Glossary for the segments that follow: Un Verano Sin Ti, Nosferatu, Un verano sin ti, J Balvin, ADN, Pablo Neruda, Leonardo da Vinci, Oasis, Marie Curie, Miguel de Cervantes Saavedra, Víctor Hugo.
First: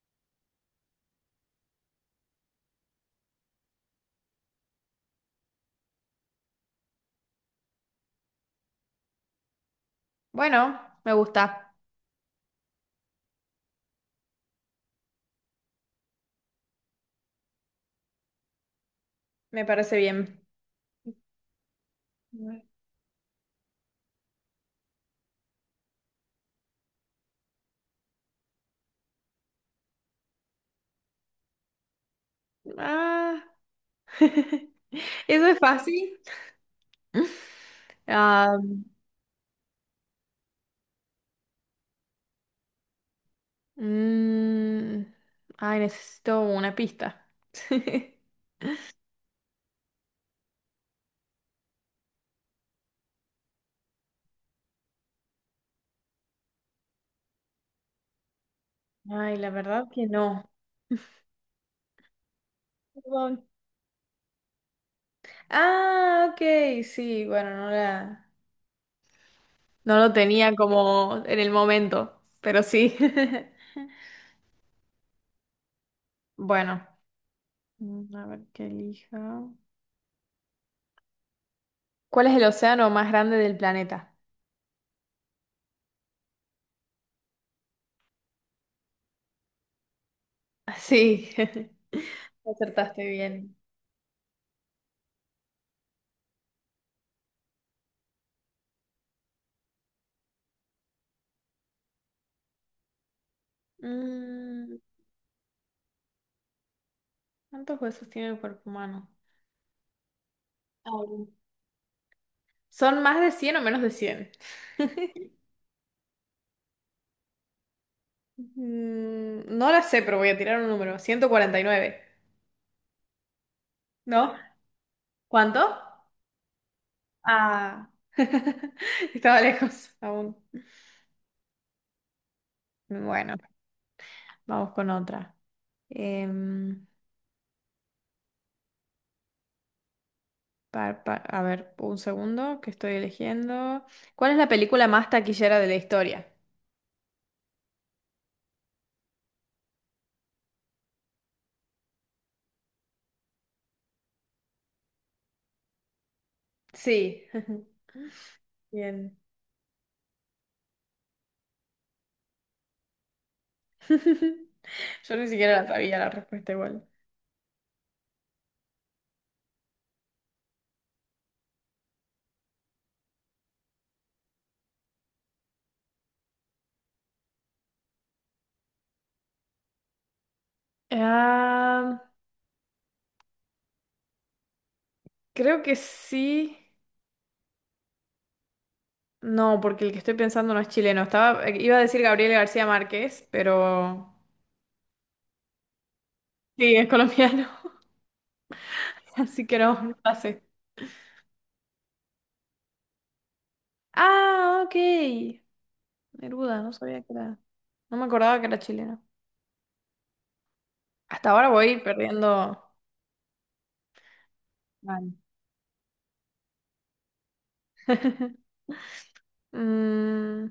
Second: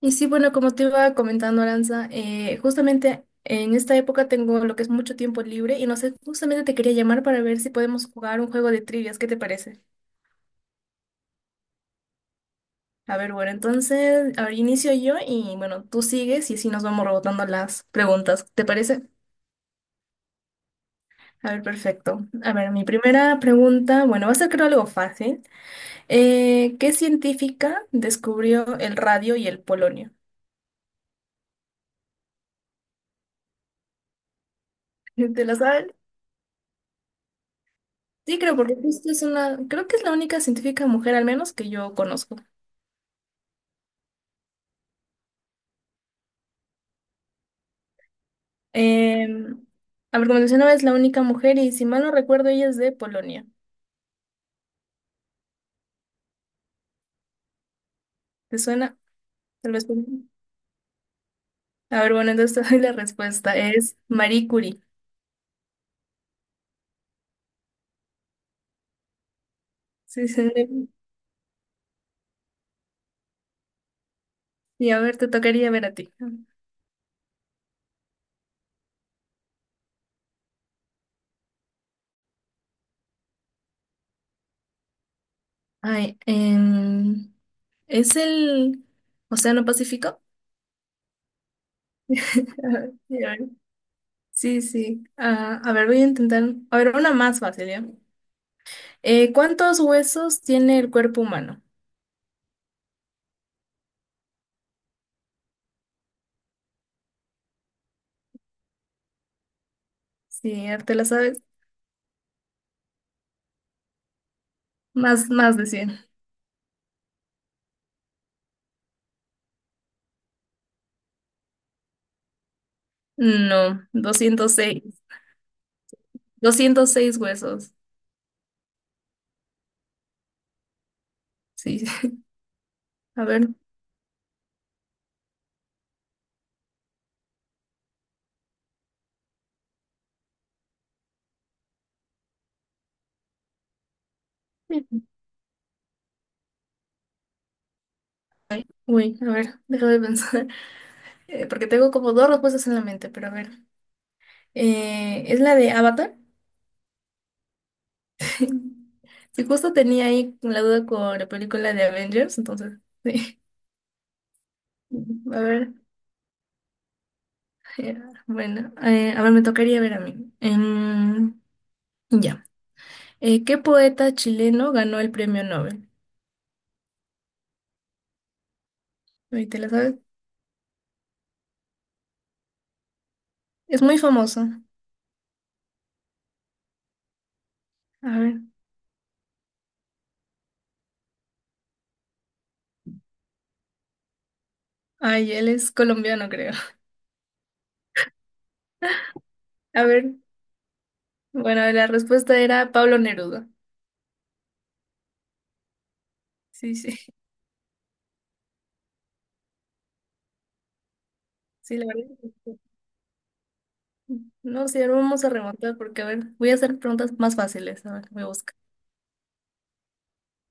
Y sí, bueno, como te iba comentando, Aranza, justamente en esta época tengo lo que es mucho tiempo libre y no sé, justamente te quería llamar para ver si podemos jugar un juego de trivias, ¿qué te parece? Bueno, me gusta, A ver, bueno, entonces, a ver, inicio yo y bueno, tú sigues y así nos vamos rebotando las preguntas, ¿te parece? me parece bien. A ver, perfecto. A ver, mi primera pregunta, bueno, va a ser creo algo fácil. ¿Qué científica descubrió el radio y el polonio? Ah, ¿Te eso la es sabes? fácil. Sí, Ah, creo, porque justo es una, creo que es la única científica mujer, al menos que yo conozco. mm, necesito una pista. Eh, a ver, como mencionaba, es la única mujer y si mal no recuerdo, ella es de Polonia. ¿Te suena? Ay, la Tal vez. verdad que no. A ver, bueno, entonces te doy la Perdón. respuesta. Es Marie Curie. Ah, ok, sí, bueno, no lo Sí, sí. tenía Sí. como en el momento, pero sí. Y a ver, te tocaría ver a ti. Bueno, a ver qué elija. ¿Cuál es el océano más grande del planeta? Ay, ¿es el Océano Pacífico? Sí, Ajá, acertaste sí, a ver. bien. Sí. Sí. Ah, a ver, voy a intentar. A ver, una más fácil, ¿ya? ¿Cuántos huesos tiene el cuerpo humano? Mm, ¿Cuántos huesos tiene el cuerpo humano? Sí, te la Ay, sabes. ¿Son más de cien o menos de cien? Más, más de cien. No la sé, pero voy a tirar un número. 149. No, ¿No? ¿Cuánto? doscientos seis huesos. Ah, estaba lejos aún. Sí. A Bueno, ver. vamos con otra. Em, a ver, un segundo que estoy eligiendo. ¿Cuál es la película más taquillera de la historia? Uy, a ver, déjame pensar. Porque tengo como dos respuestas en la mente, pero a ver. ¿Es la de Avatar? Sí, bien. Si justo tenía ahí la duda con la película de Avengers, entonces, sí. Yo ni A siquiera la ver, sabía la respuesta igual. eh, bueno, a ver, me tocaría ver a mí. Ya. ¿Qué poeta chileno ganó el premio Nobel? Ahí ¿te la sabes? Ah, Es muy famoso. creo que sí. A ver. No, porque el que estoy pensando no es chileno. Estaba, iba a decir Gabriel García Márquez, pero Ay, él es colombiano, creo. sí, es colombiano, así que no, A no la ver, sé. bueno, la respuesta era Pablo Neruda. Ah, ok. Neruda, no Sí, sí, sabía que era. No me acordaba que era chileno. Hasta ahora sí, voy la verdad. Es perdiendo. que sí. No, sí, ahora Vale. vamos a remontar porque, a ver, voy a hacer preguntas más fáciles. A ver, voy a buscar. Mm,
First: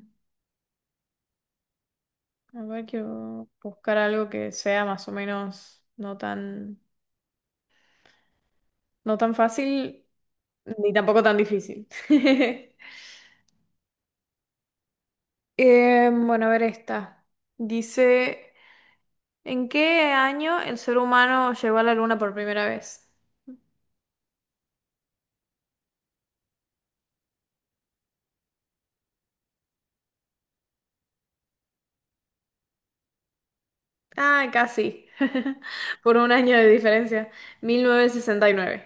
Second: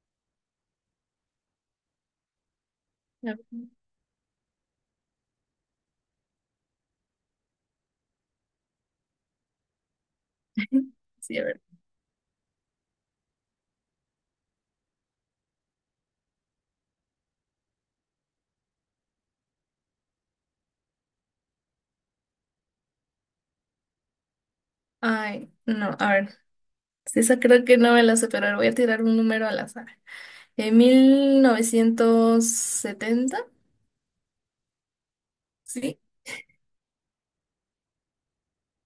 a ver, A quiero ver. buscar algo que sea más o menos no tan fácil ni tampoco tan Sí, a ver. difícil. Bueno, a ver esta. Dice, ¿en qué año el ser humano llegó a la luna por primera vez? Ay, no, a ver. Sí, esa creo que no me la sé, pero a ver, voy a tirar un número al azar. ¿En 1970? Ah, casi. Sí. Por un año de diferencia. 1969.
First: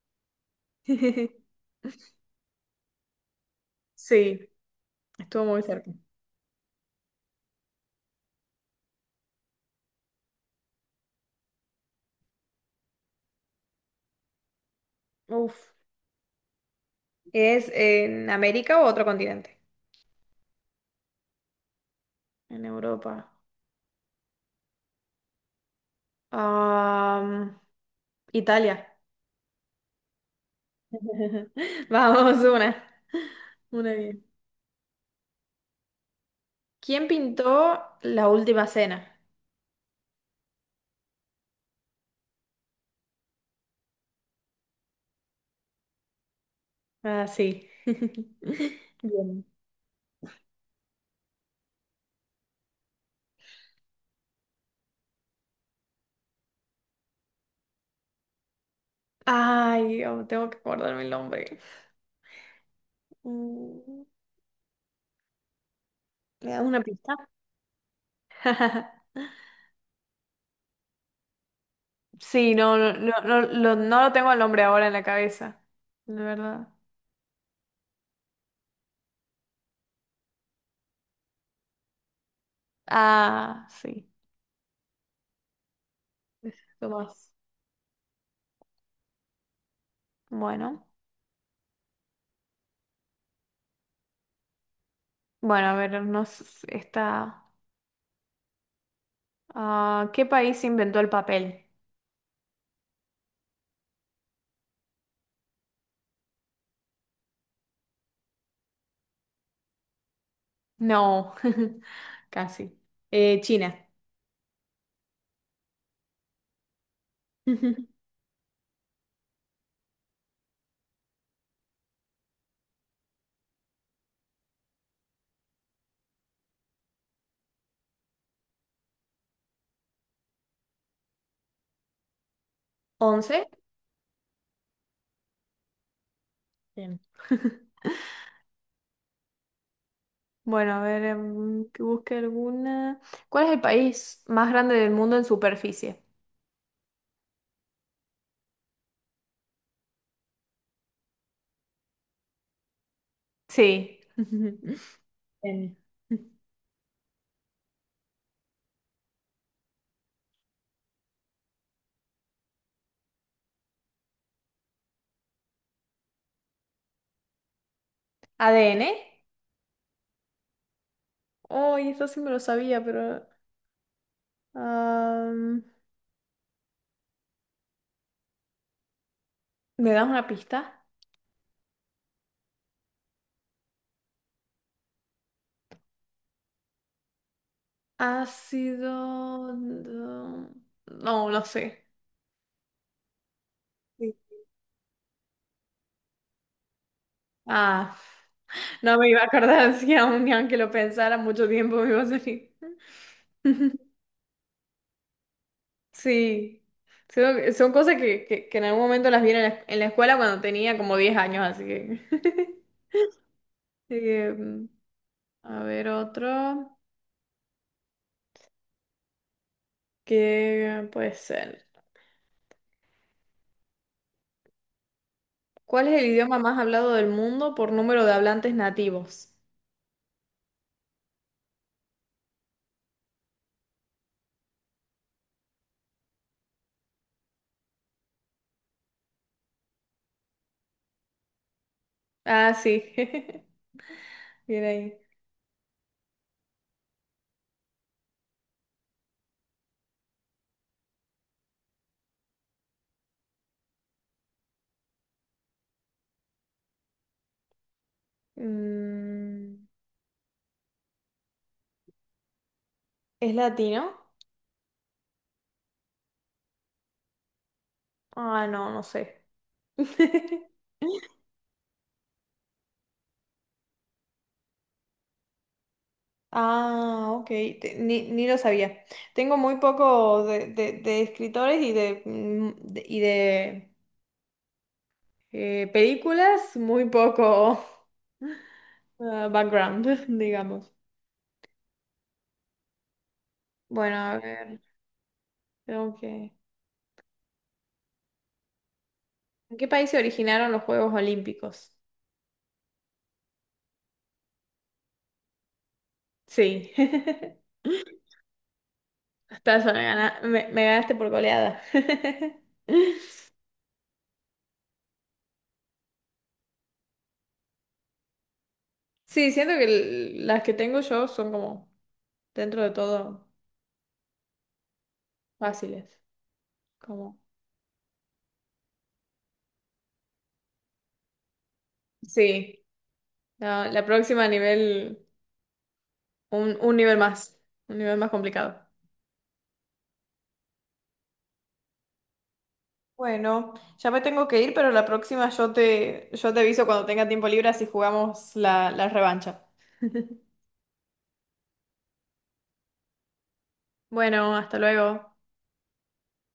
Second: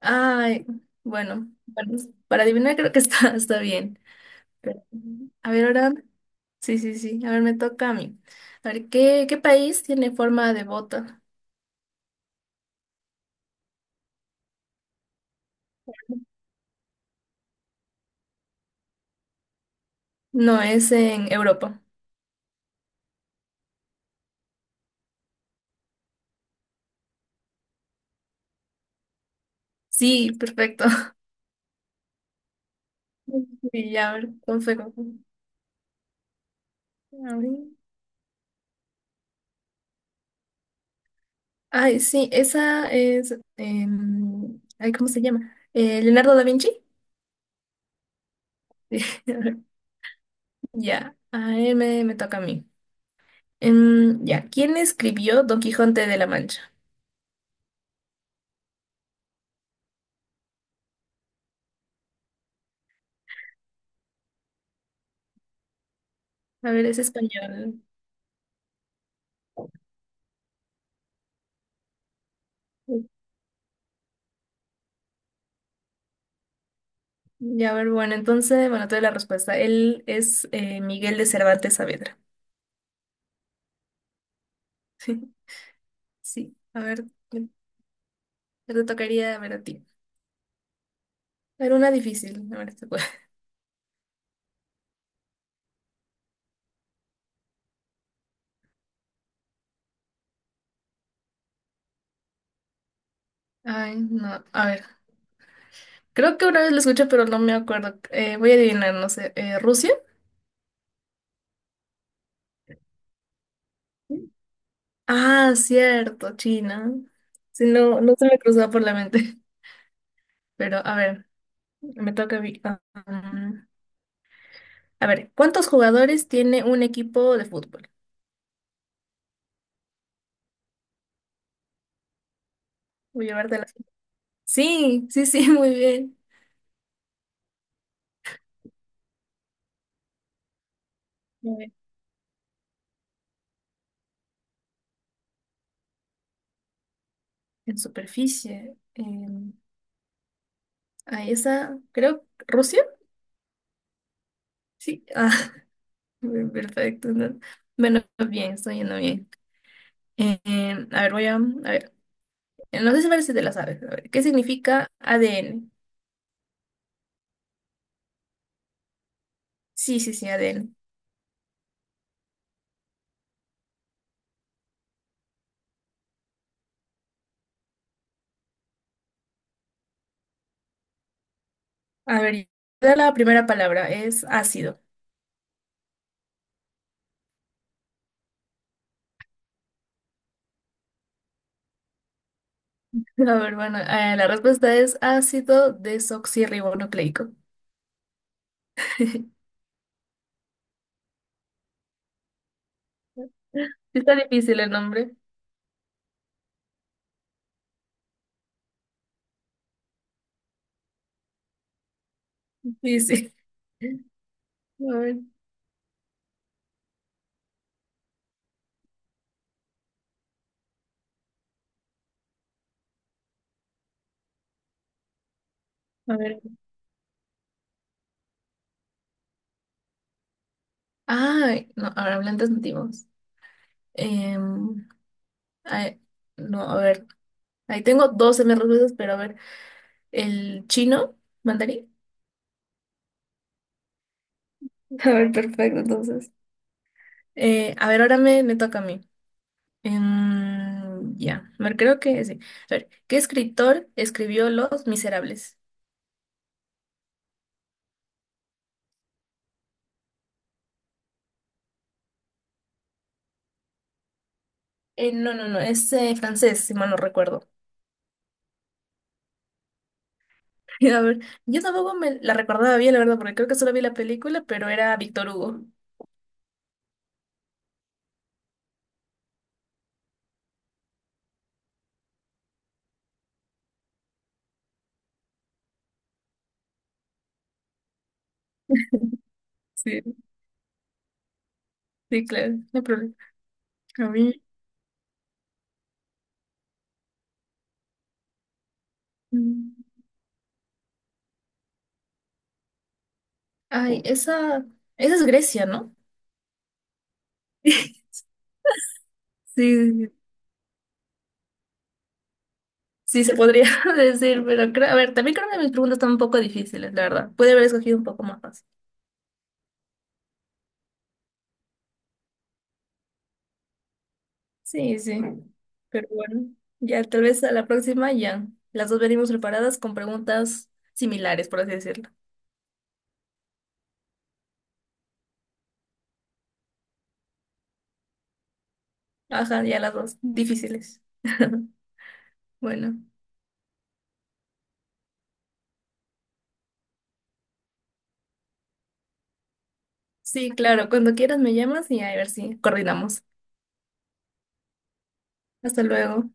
Ay, bueno, bueno, para adivinar creo que está, está bien. Sí, Pero, estuvo a muy ver, cerca. ahora. Sí, sí, sí. A ver, me toca a mí. A ver, ¿qué, qué país tiene forma de bota? Uf. ¿Es en América o otro continente? No, es en Europa. En Europa. Am, Italia. Sí, perfecto. Vamos, una. Y Una ya, a bien. ver, con fe. ¿Quién A ver. pintó La Última Cena? Ay, sí, esa es. Ay, ¿cómo se llama? Leonardo da Vinci. Ah, sí. Bien. Ya, a ver, me toca a mí. Ya, ¿quién escribió Don Quijote de la Mancha? Ay, oh, tengo que acordarme el nombre. Mm, ¿Me das A una ver, es pista? español. Sí, no, lo no lo tengo el nombre ahora en la cabeza, de verdad. Ya, a ver, bueno, entonces, bueno, te doy la respuesta. Él es Miguel de Cervantes Saavedra. Ah, sí, Sí, a ver, Tomás. me- me te tocaría ver a ti. Bueno, A ver, una difícil, a ver si puedo. bueno, a ver, nos está. ¿Qué país inventó el papel? Ay, no, a ver. Creo que una vez lo escuché, pero no me acuerdo. Voy a adivinar, no sé. ¿Rusia? No, casi. China. Ah, cierto, China. Sí, no, no se me cruzaba por la mente. Pero, a ver, me toca a mí. Mm. A ver, ¿cuántos jugadores tiene un equipo de fútbol? Voy a ¿Once? llevarte la... Sí, sí, sí, muy bien. Bien. Bueno, a ver, Muy bien. que busque alguna. ¿Cuál es el país más grande del mundo en superficie? En superficie. Ahí está, creo, ¿Rusia? Sí. Sí. Ah. N. Bien, perfecto. ¿No? Bueno, bien, estoy yendo bien. A ver, a ver. No sé si parece de las aves. A ver, ¿qué significa ADN? ADN. Sí, sí, sí, ADN. ¡Ay! Eso sí me lo sabía, pero... am, ¿me das una pista? A ver, ya la primera palabra es ácido. Ácido... No, no sé. A ver, bueno, Sí. La respuesta es ácido desoxirribonucleico. Ah, no me iba a acordar si aún ni aunque lo pensara mucho tiempo me iba a salir. Sí, está difícil el nombre. Sí. Son cosas que en algún momento las vi en la escuela cuando tenía como 10 años, así que... Sí, sí. Eh, A ver, a ver otro. ¿Qué puede ser? ¿Cuál es el a idioma ver. más hablado del mundo por número de hablantes nativos? Ay, no, ahora hablantes nativos. Em, ay, no, a ver. Ahí tengo 12 respuestas, pero a ver. El chino, mandarín. Ah, sí. Bien ahí. A ver, perfecto, entonces. A ver, ahora me toca a mí. Ya, me creo que sí. A ver, ¿qué escritor escribió Los Miserables? Mm, ¿Es latino? No, no, no, es francés, si mal no recuerdo. Ah, no, no sé. A ver, yo tampoco me la recordaba bien, la verdad, porque creo que solo vi la película, pero era Víctor Hugo. Ah, ok. Ni, ni lo sabía. Tengo muy poco de, de escritores y de, de películas, muy poco ah, background, Sí, digamos. sí, claro, no hay problema. Bueno, A a mí. ver, tengo que... ¿En qué país mm, se originaron los Juegos Olímpicos? Ay, esa es Grecia, ¿no? Sí. Estás, Sí, sí, me ganaste por goleada. sí, se podría decir, pero creo, a ver, también creo que mis preguntas están un poco difíciles, la verdad. Puede haber escogido un poco más fácil. Sí, siento que las que tengo yo son como, dentro de todo, Sí, sí. fáciles. Pero bueno, ya Como, tal vez a la próxima ya. Las dos venimos preparadas con preguntas similares, por así decirlo. sí, la próxima nivel, un, un nivel más, un nivel más complicado. Ajá, ya las dos difíciles. Bueno, Bueno, ya me tengo que ir, pero la próxima yo te aviso cuando tenga tiempo libre si jugamos la, la revancha. sí, claro, cuando quieras me llamas y a ver si coordinamos. Bueno, hasta luego. Hasta luego.